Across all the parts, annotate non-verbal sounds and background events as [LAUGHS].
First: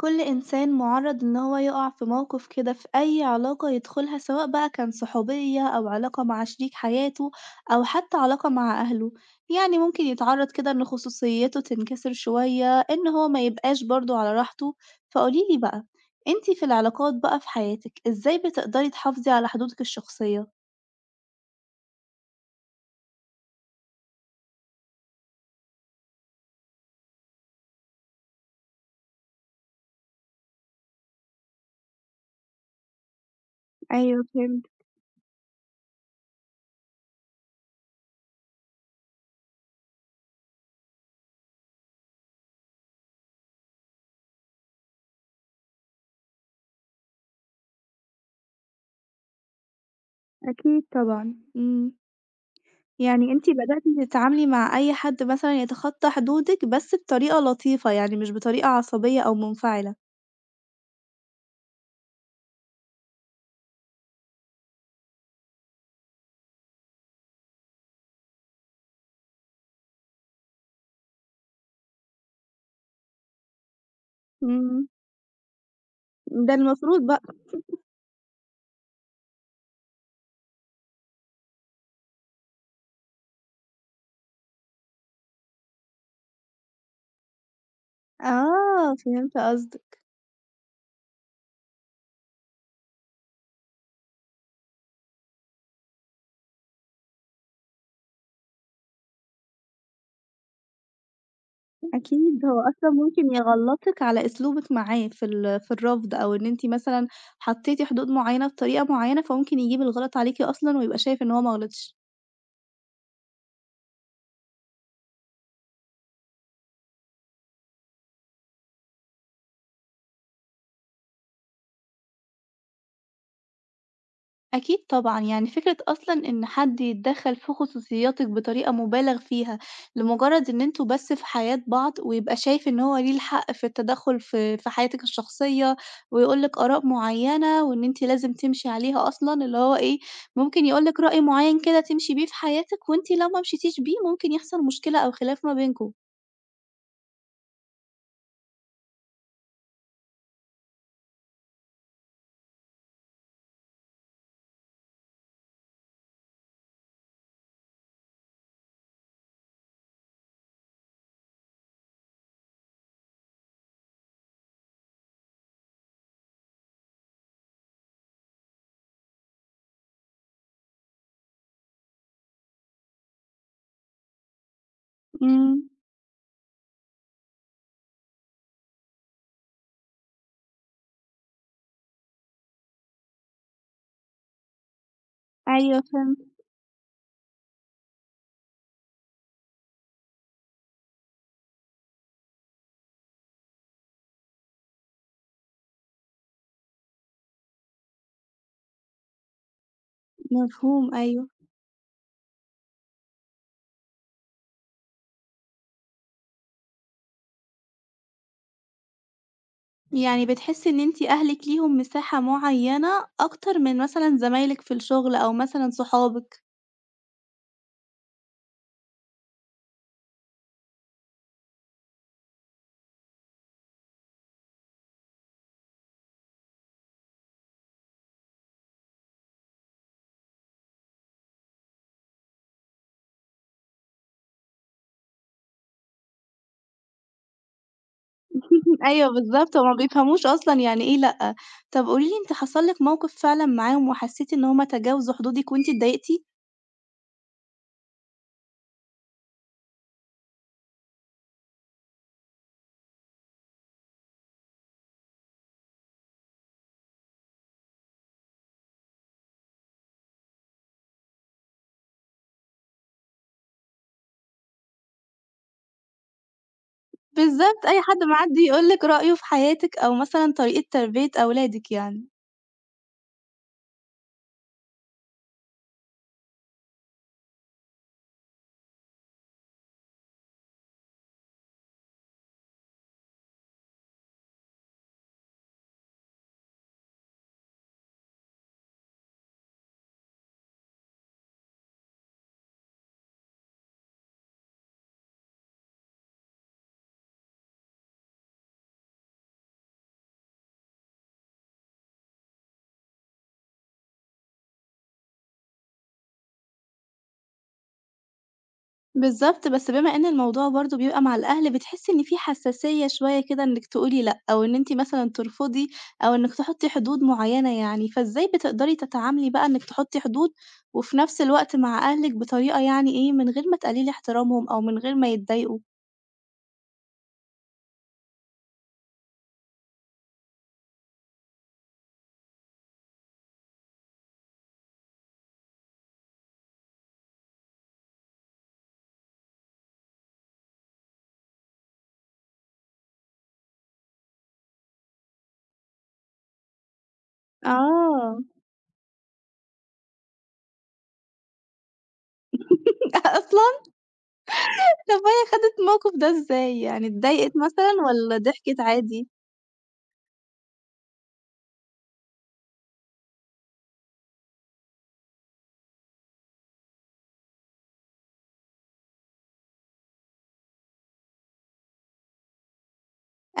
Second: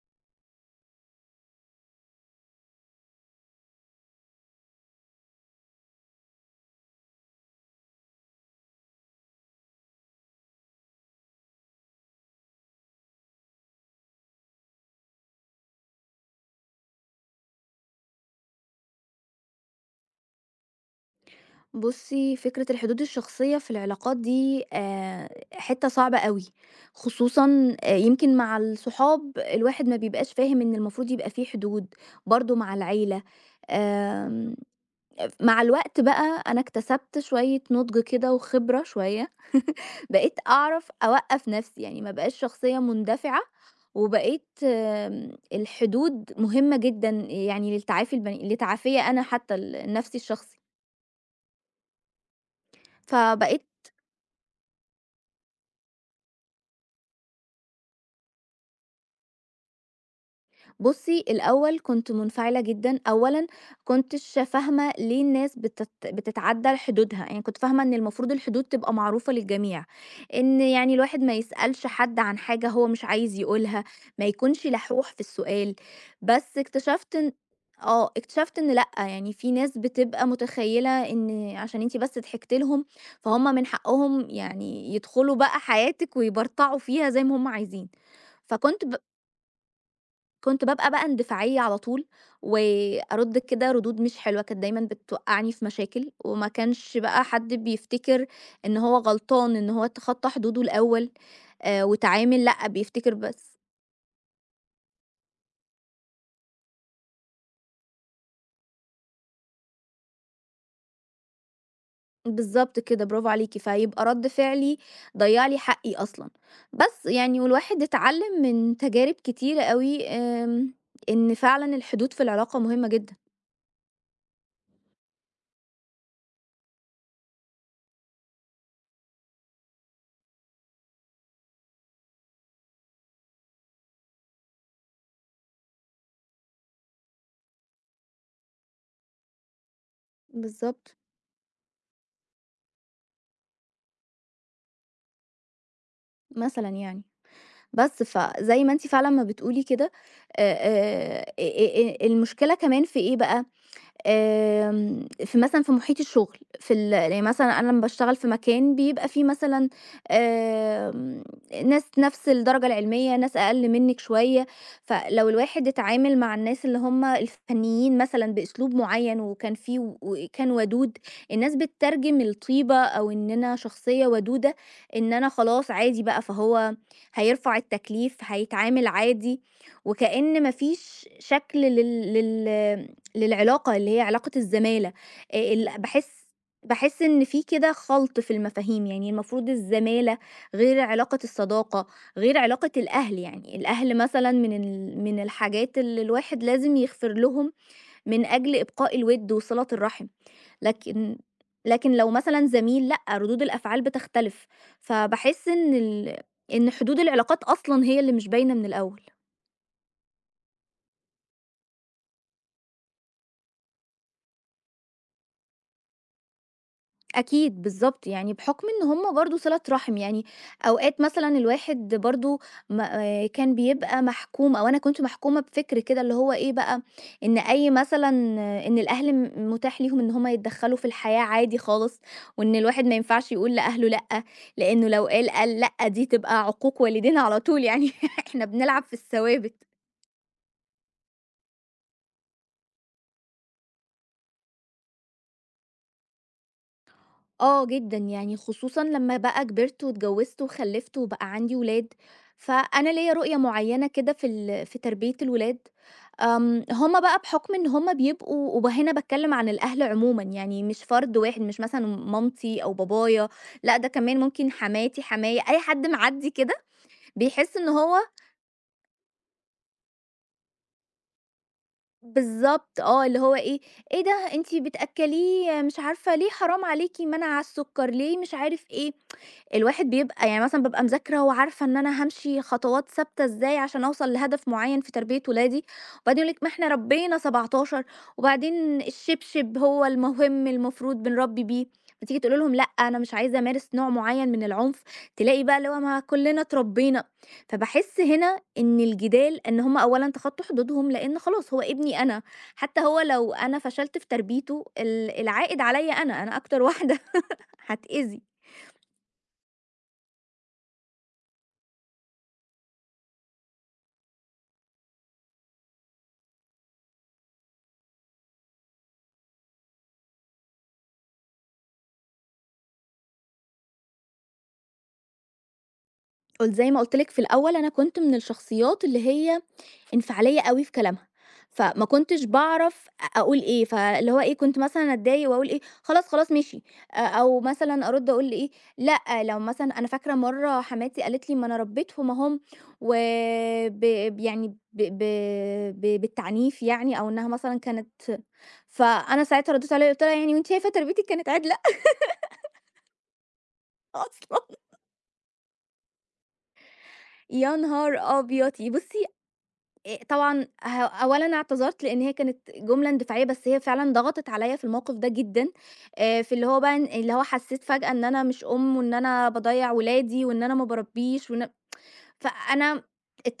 كل إنسان مُعرّض إن هو يُقع في موقف كده في أي علاقة يدخلها، سواء بقى كان صحوبية أو علاقة مع شريك حياته أو حتى علاقة مع أهله، يعني ممكن يتعرّض كده إن خصوصيته تنكسر شوية، إن هو ما يبقاش برضه على راحته، فقولي لي بقى أنتِ في العلاقات بقى في حياتِك إزاي بتقدري تحافظي على حدودِك الشخصية؟ بُصّي، فكرة الحدود الشخصية في العلاقات دي حتّة صعبة أوي، خصوصًا يمكن مع الصحاب الواحد ما بيبقاش فاهم إن المفروض يبقى في حدود، برضه مع العيلة. أيوه آمم فهمت. مع الوقت بقى أنا اكتسبت شوية نُضج كده وخبرة شوية، بقيت أعرف أوقّف نَفْسي، يعني ما بقاش شخصية مندفعة، وبقيت الحدود مهمة جدًا يعني للتعافي البني لتعافيّا أنا حتّى النَفْسي الشخصي. أكيد طبعًا، إمم. يعني أنتِ فبقيت بدأتِ تتعاملي مع أي حد مثلًا يتخطى حدودِك، بس بطريقة لطيفة، يعني مش بطريقة عصبية أو منفعلة. بُصّي، الأول كنت منفعلة جدًا، أولًا كنتش فاهمة ليه الناس بتتعدّى حدودها، يعني كنت فاهمة إن المفروض الحدود تبقى معروفة للجميع، إن يعني الواحد ما يسألش حد عن حاجة هو مش عايز يقولها، ما يكونش إمم، لحوح في السؤال. ده بس المفروض اكتشفت بقى. إن آه، اكتشفت إن لأ، يعني في ناس بتبقى متخيّلة إن عشان أنتِ بس ضحكتِ لهم، فهُم من حقهم يعني يدخلوا بقى حياتِك ويبرطعوا فيها زي ما هُم عايزين. فكنت آه، ب فهمت قصدك. كنت بابقى بقى اندفاعية على طول، وأرُد كده ردود مش حلوة، كانت دايمًا بتوقّعني في مشاكل، وما كانش بقى حد بيفتكر إن هو غلطان، إن هو تخطّى حدوده الأول، واتعامل، أكيد، هو لأ أصلًا بيفتكر ممكن بس. يغلطِك على أسلوبِك معاه في الرفض، أو إن أنتِ مثلًا حطيتِ حدود معينة بطريقة معينة، فممكن يجيب الغلط عليكِ أصلًا ويبقى شايف إن هو ما غلطش. بالضبط كده، برافو عليكِ، فيبقى رَد فعلي ضيّع لي حقي أصلًا، بس يعني والواحد اتعلّم من تجارب كتيرة أوي، إن فعلًا الحدود في العلاقة مهمة جدًا. أكيد طبعًا، يعني فكرة أصلًا إن حد يتدخّل في خصوصياتِك بطريقة مُبالغ فيها لمجرد إن أنتم بس في حياة بعض، ويبقى شايف إن هو ليه الحق في التدخُّل في حياتِك الشخصية، ويقول لِك آراء معيّنة وإن أنتِ لازم تمشي عليها أصلًا، اللي هو إيه، ممكن يقول بالضبط، لِك رأي معيّن كده تمشي بيه في حياتِك، وأنتِ لو ما مشيتيش بيه ممكن يحصل مشكلة أو خلاف ما بينكم. مثلًا يعني. بس فزي ما أنتِ فعلًا ما بتقولي كده، المشكلة كمان في إيه بقى؟ في مثلًا في محيط الشغل، في ال يعني مثلًا أنا لمّا باشتغل في مكان بيبقى فيه مثلًا آمم، ناس نفس الدرجة العلمية، ناس أقل منِّك شوية. فلو الواحد اتعامل مع الناس اللي هم الفنيين مثلًا بأسلوب معيّن وكان فيه وكان ودود، الناس بتترجم الطيبة أو إن أنا شخصية ودودة، إن أنا إمم، خلاص عادي بقى، فهو هيرفع التكليف، هيتعامل عادي، وكأن ما فيش شكل لل لل للعلاقة اللي هي علاقة الزمالة. ال أيوه باحس فهمت، باحس إن في كده خلْط في المفاهيم، يعني المفروض الزمالة غير علاقة الصداقة، غير علاقة الأهل، يعني الأهل مثلًا من من الحاجات اللي الواحد لازم يغفر لهم من أجل إبقاء الوِد وصِلة الرحم. مفهوم، لكن أيوه. لو مثلًا زميل لأ، ردود الأفعال بتختلف، فباحس إن حدود العلاقات أصلًا هي اللي مش باينة من الأول. يعني بتحسي إن أنتِ أهلِك ليهم مساحة معيّنة أكتر من مثلًا زمايلِك في الشغل أو مثلًا صحابِك. أكيد بالضبط، يعني بحُكم إن هم برضه صِلة رحم، يعني أوقات مثلًا الواحد برضه م كان بيبقى محكوم أو أنا كنت محكومة بفِكر كده اللي هو إيه بقى، إن أي مثلًا آه، إن الأهل مُتاح ليهم إن هم يتدخّلوا في الحياة عادي خالص، وإن الواحد ما ينفعش يقول لأهله لأ، لإنه لو قال لأ دي تبقى عقوق والدين على طول يعني [LAUGHS] إحنا بنلعب [LAUGHS] في أيوه الثوابت. بالضبط، هُم ما بيفهموش أصلًا يعني إيه لأ. طب قولي لي أنتِ حصل لِك موقف فعلًا معاهم وحسيتِ إن هُم تجاوزوا حدودِك وأنتِ اتضايقتِ؟ آه جدًا، يعني خصوصًا لمّا بقى كبرت واتجوّزت وخلّفت وبقى عندي ولاد، فأنا ليّا رؤية معيّنة كده في في تربية الولاد. هُم بقى بحُكم إن هُم بيبقوا، وهنا باتكلّم عن الأهل عمومًا، يعني مش فرد واحد، مش مثلًا مامتي أو بابايا، لأ ده كمان ممكن حماتي، حمايا، أي حد معدّي كده بيحس بالضبط، إن أي حد هو، معدّي يقول لِك رأيه في حياتِك أو مثلًا طريقة تربية أولادِك يعني. بالضبط آه، اللي هو إيه، إيه ده أنتِ بتأكّليه مش عارفة ليه، حرام عليكِ منع على السُكّر، ليه مش عارف إيه. الواحد بيبقى يعني مثلًا بابقى مذاكرة وعارفة إن أنا هامشي خطوات ثابتة إزاي عشان أوصل لهدف معيّن في تربية ولادي، وبعدين يقول لِك ما إحنا ربّينا 17، وبعدين الشبشب هو المهم المفروض بنربّي بيه. فتيجي تقولي لهم لأ أنا مش عايزة أمارس نوع معيّن من العنف، تلاقي بقى اللي هو ما كلنا اتربينا. فباحس هنا إن الجدال، إن هم أولًا تخطّوا حدودهم لإن خلاص هو ابني أنا، حتى هو لو أنا فشلت في تربيته، العائد عليّا أنا، أنا أكتر واحدة [LAUGHS] هاتأذي. بالضبط، بس بما إن الموضوع برضه بيبقى مع الأهل، بتحسّي إن في حساسية شوية كده إنِّك تقولي لأ، أو إن أنتِ مثلًا ترفضي أو إنِّك تحطّي حدود معيّنة يعني، فإزاي بتقدري تتعاملي بقى إنِّك تحطّي حدود، وفي نفس الوقت مع أهلِك بطريقة يعني إيه، من غير ما تقلِّلي احترامهم أو من غير ما يتضايقوا؟ قل زي ما قُلت لِك في الأول أنا كنت من الشخصيات اللي هي انفعالية أوي في كلامها، فما كنتش باعرف أقول إيه، فاللي هو إيه، كنت مثلًا أتضايق وأقول إيه، خلاص، خلاص ماشي، أو مثلًا أرُد أقول إيه، لأ. لو مثلًا أنا فاكرة مرّة حماتي قالت لي: "ما أنا ربيتهم أهُم." و ب ب يعني ب ب ب بالتعنيف يعني، أو إنها مثلًا كانت. آه، فأنا ساعتها ردّيت عليها قُلت لها: "يعني وأنتِ شايفة تربيتِك كانت عِدلة [LAUGHS] أصلًا! [LAUGHS] أصلًا؟" طَب وهي خدِت الموقف ده إزاي، يعني اتضايقت يا مثلًا نهار والّا أبيض! ضحكِت بُصّي، عادي؟ طبعًا أولًا اعتذرت لإن هي كانت جملة اندفاعية، بس هي فعلًا ضغطت عليّا في الموقف ده جدًا. في اللي هو بقى إن اللي هو حسّيت فجأة إن أنا مش أم وإن أنا باضيّع ولادي وإن أنا ما باربّيش وإن، فأنا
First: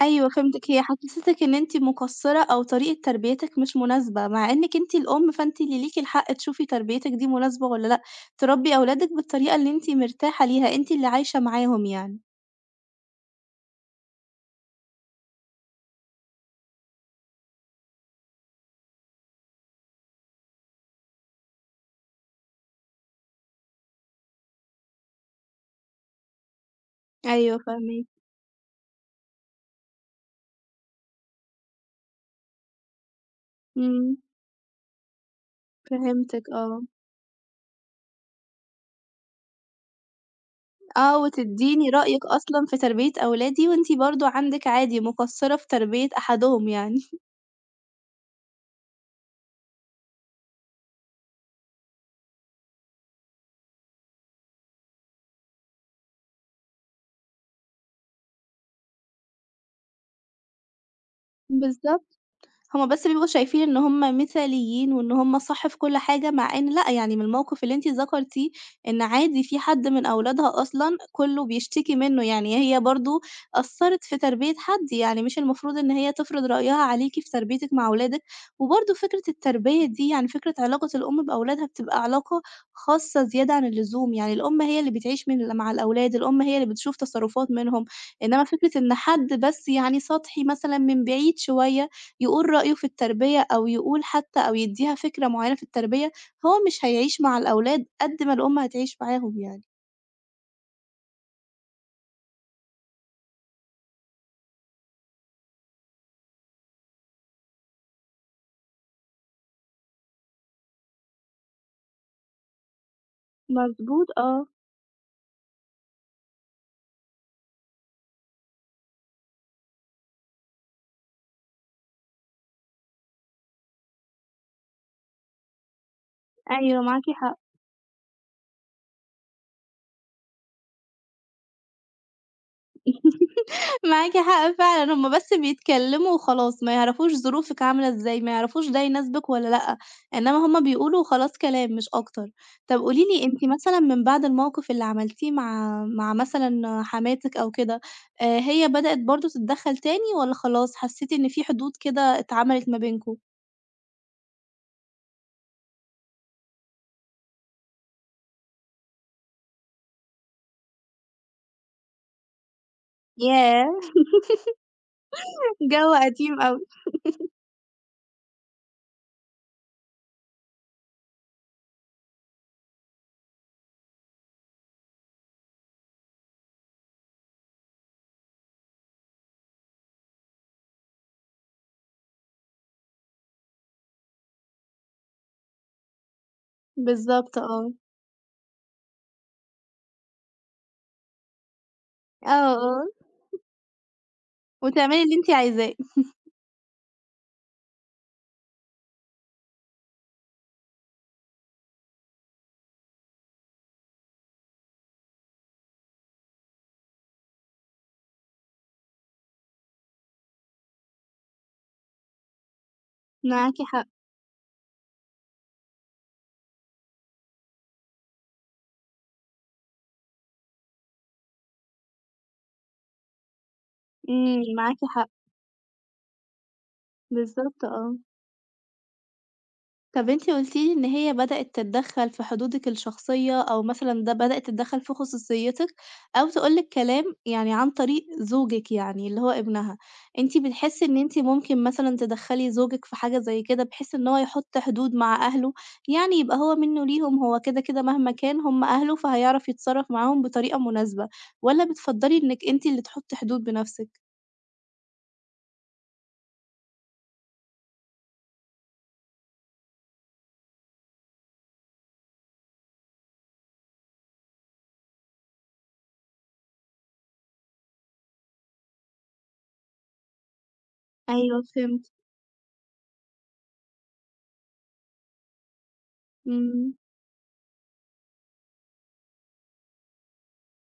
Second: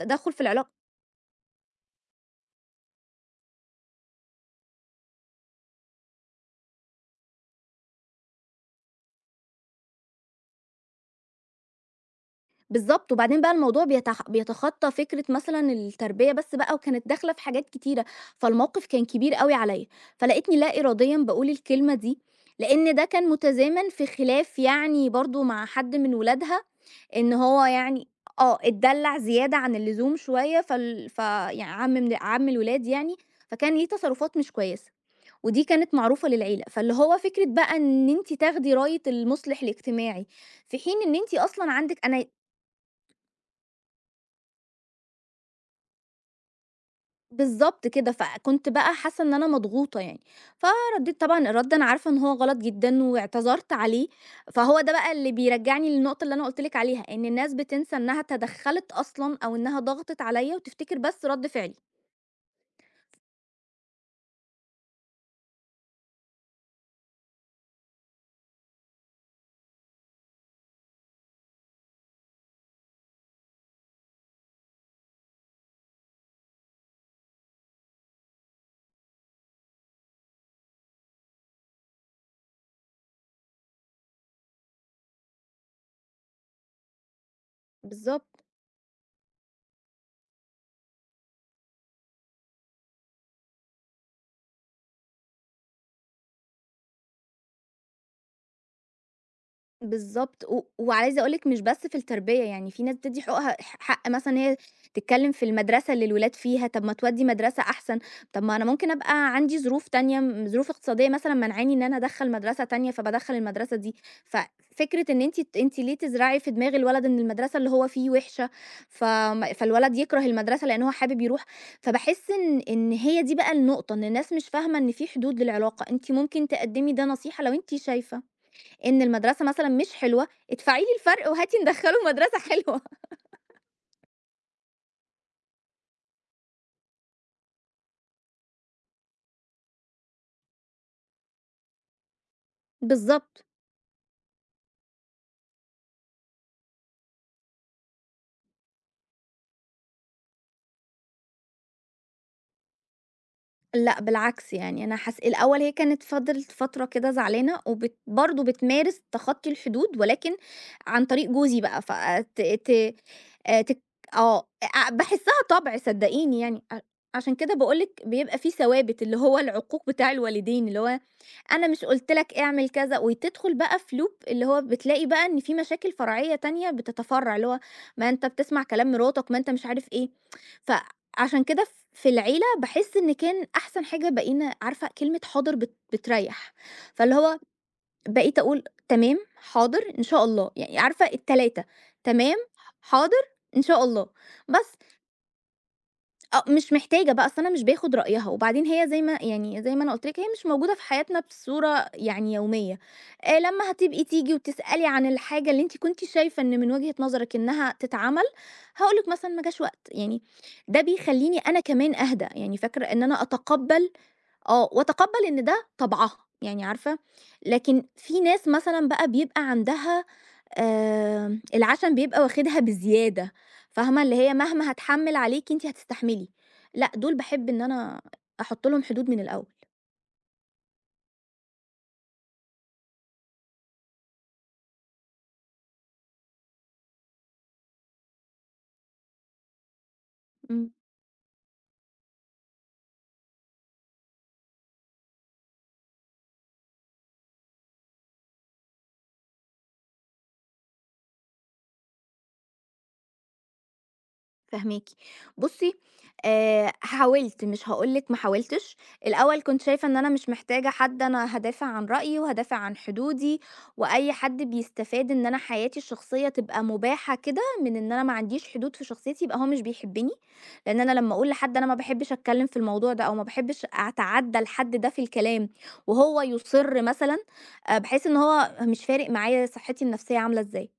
أيوه في العلاقة. فهمتِك، هي حسّستِك إن أنتِ مُقصّرة أو طريقة تربيتِك مش مناسبة، مع إنِّك أنتِ الأم فأنتِ اللي ليكِ الحق تشوفي تربيتِك دي مناسبة والّا لأ، تربّي أولادِك بالطريقة اللي أنتِ مرتاحة ليها، أنتِ اللي عايشة معاهم يعني. بالضبط، وبعدين بقى الموضوع بيتخطّى فكرة مثلًا التربية بس بقى وكانت داخلة في حاجات كتيرة، فالموقف كان كبير أوي عليّا، فلقيتني لا إراديًا باقول الكلمة دي، لإن ده كان متزامن في خلاف يعني برضه مع حد من ولادها، إن أيوه هو فاهماكِ، يعني آه، اتدلّع زيادة عن اللزوم شوية فال ف يعني عَم من عَم الولاد يعني، فكان ليه إمم، تصرُّفات مش كويسة، ودي كانت معروفة فهمتِك للعيلة، آه، فاللي هو فكرة بقى إن أنتِ تاخدي راية المُصلح الاجتماعي، في حين إن آه أنتِ أصلًا وتدّيني عندِك أنا. رأيِك أصلًا في تربية أولادي وأنتِ برضه عندِك عادي مُقصّرة في تربية أحدهم يعني. بالضبط كده، فكنت بقى حاسة إن أنا مضغوطة يعني، فردّيت طبعًا الرَد أنا عارفة إن هو غلط جدًا واعتذرت عليه، فهو ده بقى اللي بيرجّعني للنقطة اللي أنا قُلت لِك عليها، إن الناس بتنسى إنها تدخّلت أصلًا أو إنها ضغطت عليّا وتفتكر بس رَد [LAUGHS] فعلي. بالضبط. هُم بس بيبقوا شايفين إن هُم مثاليين وإن هُم صح في كل حاجة، مع إن لأ، يعني من الموقف اللي أنتِ ذكرتيه إن عادي في حد من أولادها أصلًا كُلّه بيشتكي منّه، يعني هي برضه قصّرت في تربية حد، يعني مش المفروض إن هي تفرض رأيها عليكِ في تربيتِك مع أولادِك، وبرضه فكرة التربية دي يعني فكرة علاقة الأم بأولادها بتبقى علاقة خاصة زيادة عن اللزوم، يعني الأم هي اللي بتعيش مع الأولاد، الأم هي اللي بتشوف تصرُّفات منهم، بالضبط، إنّما فكرة إن حد بس يعني سطحي مثلًا من بعيد شوية يقول رأيه في التربية أو يقول حتى أو يدّيها فكرة معيّنة في التربية، هو مش هيعيش مع الأولاد قد ما الأم هتعيش معاهم يعني. بالضبط، وعايزة أقول لِك مش بس في التربية، يعني في ناس بتدّي حقوقها حق مثلًا إن هي تتكلّم في المدرسة اللي الولاد فيها، طَب ما تودّي مدرسة أحسن، طَب ما أنا ممكن أبقى عندي ظروف تانية، ظروف اقتصادية مثلًا مانعاني إن أنا أدخّل مدرسة تانية، فبادخّل المدرسة دي. مضبوط آه، ففكرة إن أنتِ أنتِ ليه تزرعي في دماغ الولد إن المدرسة اللي هو فيه وِحشة، فالولد يكره المدرسة لإن هو حابب يروح. فباحس إن هي دي بقى النقطة، إن الناس مش فاهمة إن في حدود للعلاقة، أنتِ ممكن أيوه تقدّمي معاكِ ده حق. نصيحة لو أنتِ شايفة إن المدرسة مثلًا مش حلوة، ادفعي لي الفرق وهاتي ندخّله [LAUGHS] مدرسة حلوة. معاكِ حق فعلًا، هُم بس بيتكلّموا وخلاص، ما يعرفوش ظروفِك عاملة إزاي، ما يعرفوش ده يناسبِك والّا لأ، إنّما هُم بيقولوا وخلاص كلام مش أكتر. طَب قولي لي بالضبط. أنتِ مثلًا من بعد الموقف اللي عملتيه مع مثلًا حماتِك أو كده، هي بدأت برضه تتدخّل تاني والّا خلاص حسّيتِ إن في حدود كده اتعملت ما بينكم؟ لأ بالعكس، يعني أنا حس الأول هي كانت فضلت فترة كده زعلانة وبت برضه بتمارس تخطي الحدود، ولكن عن طريق جوزي بقى ف ت ت ياه! تك آه، باحسّها طبع جو صدّقيني قديم أوي. يعني. ع عشان كده باقول لِك بيبقى في ثوابت، اللي هو العقوق بتاع الوالدين، اللي هو أنا مش قُلت لك اعمل كذا، وتدخل بقى في loop اللي هو بتلاقي بقى إن في مشاكل فرعية تانية بتتفرّع، اللي هو ما أنت بتسمع كلام مراتك، ما أنت مش عارف إيه. فعشان كده ف في العيلة، باحس إن كان أحسن حاجة بقينا عارفة كلمة حاضر بتريّح، فاللي هو بالضبط آه. بقيت أقول تمام، حاضر، إن شاء الله، يعني عارفة ال3: تمام، آه، آه. حاضر، إن شاء الله، بس. وتعملي اللي أنتِ عايزاه. آه، مش محتاجة بقى، أصل أنا مش باخد رأيها، وبعدين هي زي ما يعني زي ما أنا قُلت لِك هي مش موجودة في حياتنا بصورة يعني يومية. لمّا هتبقي تيجي وتسألي عن الحاجة اللي أنتِ كنتِ شايفة إن من وجهة نظرِك إنها تتعمل، هاقول لِك مثلًا ما جاش وقت، يعني ده بيخلّيني أنا كمان أهدى، يعني فاكرة إن أنا معاكِ حق. أتقبّل، آه، وأتقبّل إن ده طبعها، يعني عارفة؟ لكن في ناس مثلًا بقى بيبقى عندها العشم بيبقى واخدها بزيادة، فاهمة؟ اللي هي إمم، مهما معاكِ حق. هاتحمّل عليكِ أنتِ هتستحملي. لأ، دول باحب إن بالضبط آه. أنا أحُط لهم حدود من الأول. طب أنتِ قُلتِ لي إن هي بدأت تتدخّل في حدودِك الشخصية، أو مثلًا ده بدأت تتدخّل في خصوصيتِك، أو تقول لِك كلام يعني عن طريق زوجِك يعني اللي هو ابنها، أنتِ إمم. بتحسّي إن أنتِ ممكن مثلًا تدخّلي زوجِك في حاجة زي كده، بحيث إن هو يحُط حدود مع أهله، يعني يبقى هو منّه ليهم، هو كده، كده مهما كان هم أهله، فهيعرف يتصرّف معاهم بطريقة مناسبة، والّا بتفضّلي إنِّك أنتِ اللي تحُطّي حدود بنَفْسِك؟ فاهماكِ. بُصّي، حاولت، مش هاقول لِك ما حاولتش. الأول كنت شايفة إن أنا مش محتاجة حد، أنا هادافع عن رأيي وهادافع عن حدودي، وأي حد بيستفاد إن أنا حياتي الشخصية تبقى مباحة كده من إن أنا ما عنديش حدود في شخصيتي، يبقى هو مش بيحبني، لإن أنا لمّا أقول أيوه لحد أنا ما فهمت، باحبش أتكلم في الموضوع ده أو ما باحبش أتعدى الحد ده في الكلام، وهو إمم، يُصِر مثلًا، باحس إن هو مش فارق معايا صحتي النفسية عاملة إزاي.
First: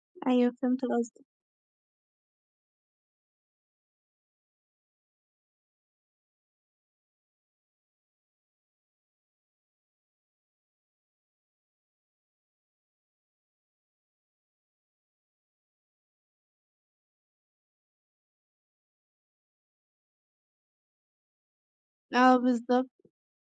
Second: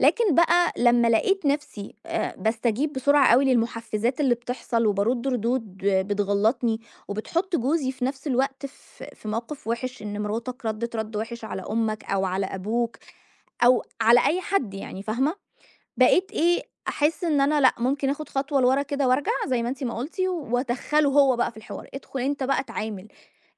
لكن أيوه بقى فهمت لمّا قصدك، لقيت نَفْسي باستجيب بسرعة أوي للمُحفّزات اللي بتحصل وبارُد ردود آه، بتغلّطني وبتحُط جوزي في نَفْس الوقت في موقِف وِحِش، إن مراتك ردِّت رَد وِحِش على أمّك أو على أبوك أو على أي حد يعني فاهمة. بقيت إيه، أحِس إن أنا لأ، ممكن آخُد خطوة لورا كده وارجع زي ما أنتِ ما قُلتِ وأدخّله هو بقى في الحوار، ادخُل آه أنت بقى بالضبط، اتعامل،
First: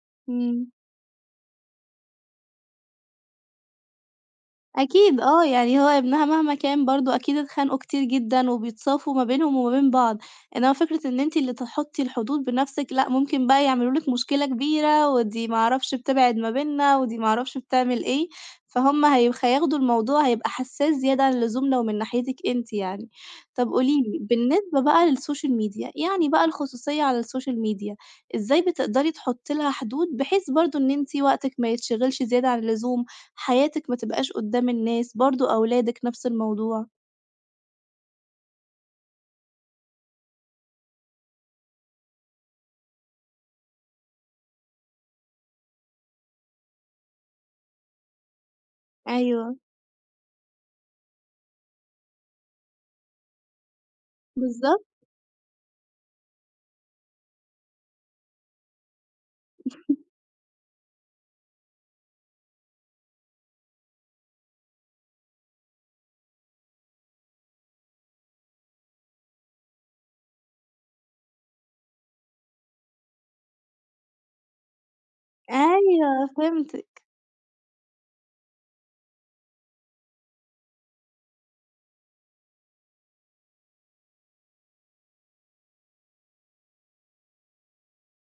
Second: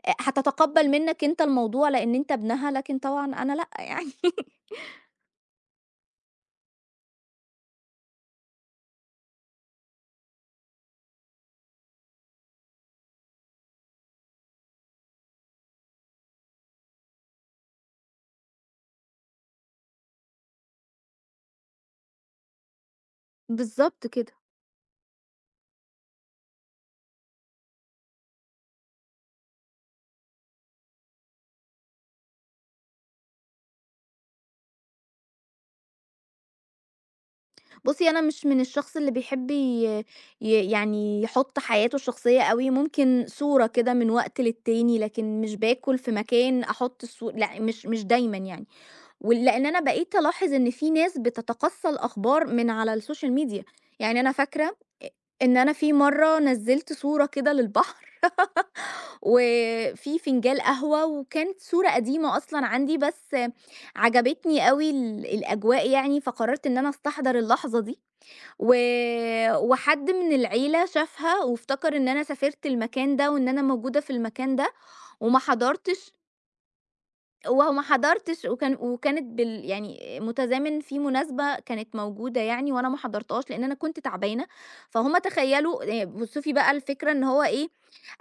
إمم. هتتقبّل منّك أنت الموضوع لإن أنت ابنها لكن طبعًا أنا لأ يعني. [LAUGHS] أكيد آه، يعني هو ابنها مهما كان برضه أكيد اتخانقوا كتير جدًا وبيتصافوا ما بينهم وما بين بعض، إنّما فكرة إن أنتِ اللي تحطّي الحدود بنَفْسِك لأ، ممكن بقى يعملوا لِك مشكلة كبيرة، ودي ما أعرفش بتبعد ما بيننا، ودي ما أعرفش بتعمل إيه، فهُم هياخدوا الموضوع هيبقى حساس زيادة عن اللزوم لو من ناحيتِك أنتِ يعني. طَب قولي بالضبط لي، كده. بالنسبة بقى للسوشيال ميديا، يعني بقى الخصوصية على السوشيال ميديا، إزاي بتقدري تحطّي لها حدود بحيث برضه إن أنتِ وقتِك ما يتشغلش زيادة عن اللزوم، حياتك ما تبقاش قدّام الناس، برضه أولادك نفس الموضوع. بُصّي، أنا مش من الشخص اللي بيحب ي ي يعني يحُط حياته الشخصية أوي، ممكن صورة كده من وقت للتاني، لكن مش باكل في مكان أحُط الصو، لأ، مش مش دايمًا يعني. أيوه، لإن أنا بقيت ألاحظ إن في ناس بتتقصّى الأخبار من على الSocial media، يعني أنا فاكرة بالضبط، أ إن أنا في مرّة نزّلت صورة كده للبحر [LAUGHS] وفي فنجان قهوة، وكانت صورة قديمة أصلًا عندي، بس عجبتني أوي الأجواء يعني، فقررت إن أنا أستحضر اللحظة دي. و وحد من العيلة شافها وافتكر إن أنا سافرت المكان ده وإن أنا موجودة في المكان ده، وما حضرتش أيوه فهمتِك، وما حضرتش وكان وكانت بال يعني متزامن في مناسبة كانت موجودة يعني وأنا ما حضرتهاش لأن أنا كنت تعبانة. فهم تخيلوا إيه، بصي بقى الفكرة إن هو إيه،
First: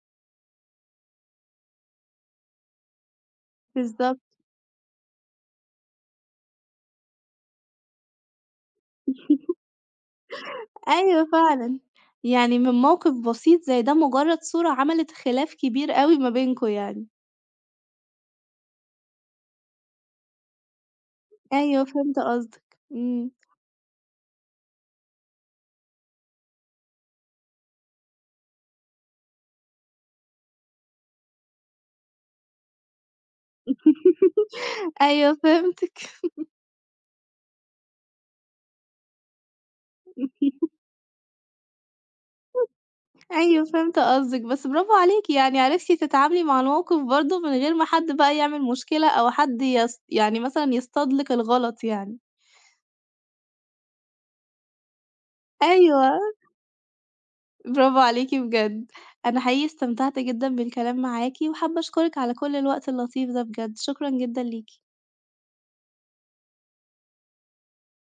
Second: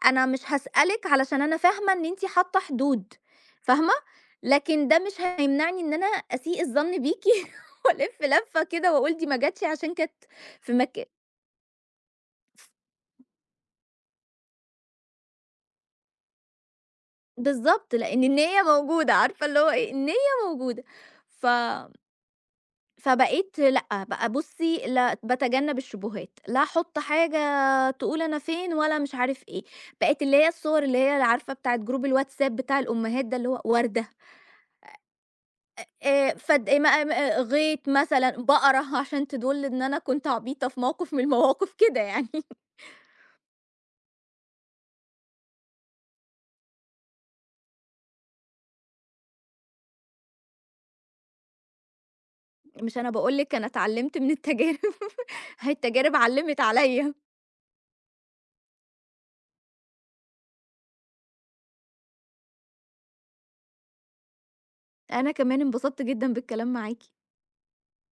أنا مش هسألك علشان أنا فاهمة إن أنتي حاطة حدود فاهمة، بالضبط، لكن ده مش هيمنعني إن أنا أسيء الظن بيكي [LAUGHS] وألف لفة كده وأقول دي ما جاتش عشان كانت في مك... أيوه فعلًا. يعني من موقف بسيط زي ده مجرّد صورة عملت خلاف كبير أوي ما بينكم يعني. بالضبط، لإن النيّة موجودة، عارفة اللي هو إيه، النيّة موجودة. ف أيوه فهمت قصدِك، إمم. فبقيت لأ، بقى بُصّي لا باتجنّب الشبهات، لا أحُط حاجة تقول أنا فين ولا مش عارف إيه. بقيت اللي هي الصور اللي هي عارفة بتاعة جروب الواتساب بتاع الأمهات ده اللي هو وردة، [LAUGHS] أيوه فهمتِك، فد م م غيط مثلًا، بقرة [LAUGHS] عشان تدُل إن أنا كنت عبيطة في موقف من المواقف كده يعني. [LAUGHS] أيوه فهمت قصدِك، بس برافو عليكِ يعني عرفتِ تتعاملي مع الموقف برضه من غير ما حد بقى يعمل مشكلة أو حد يص يعني مثلًا يصطاد لِك الغلط يعني. مش أنا باقول لِك أنا اتعلّمت من التجارب، [LAUGHS] هي التجارب أيوه. علّمت عليّا. برافو عليكِ بجد، أنا حقيقي استمتعت جدًا بالكلام معاكِ، وحابة أشكرِك على كل الوقت اللطيف ده بجد، شكرًا جدًا ليكِ. أنا كمان انبسطت جدًا بالكلام معاكِ.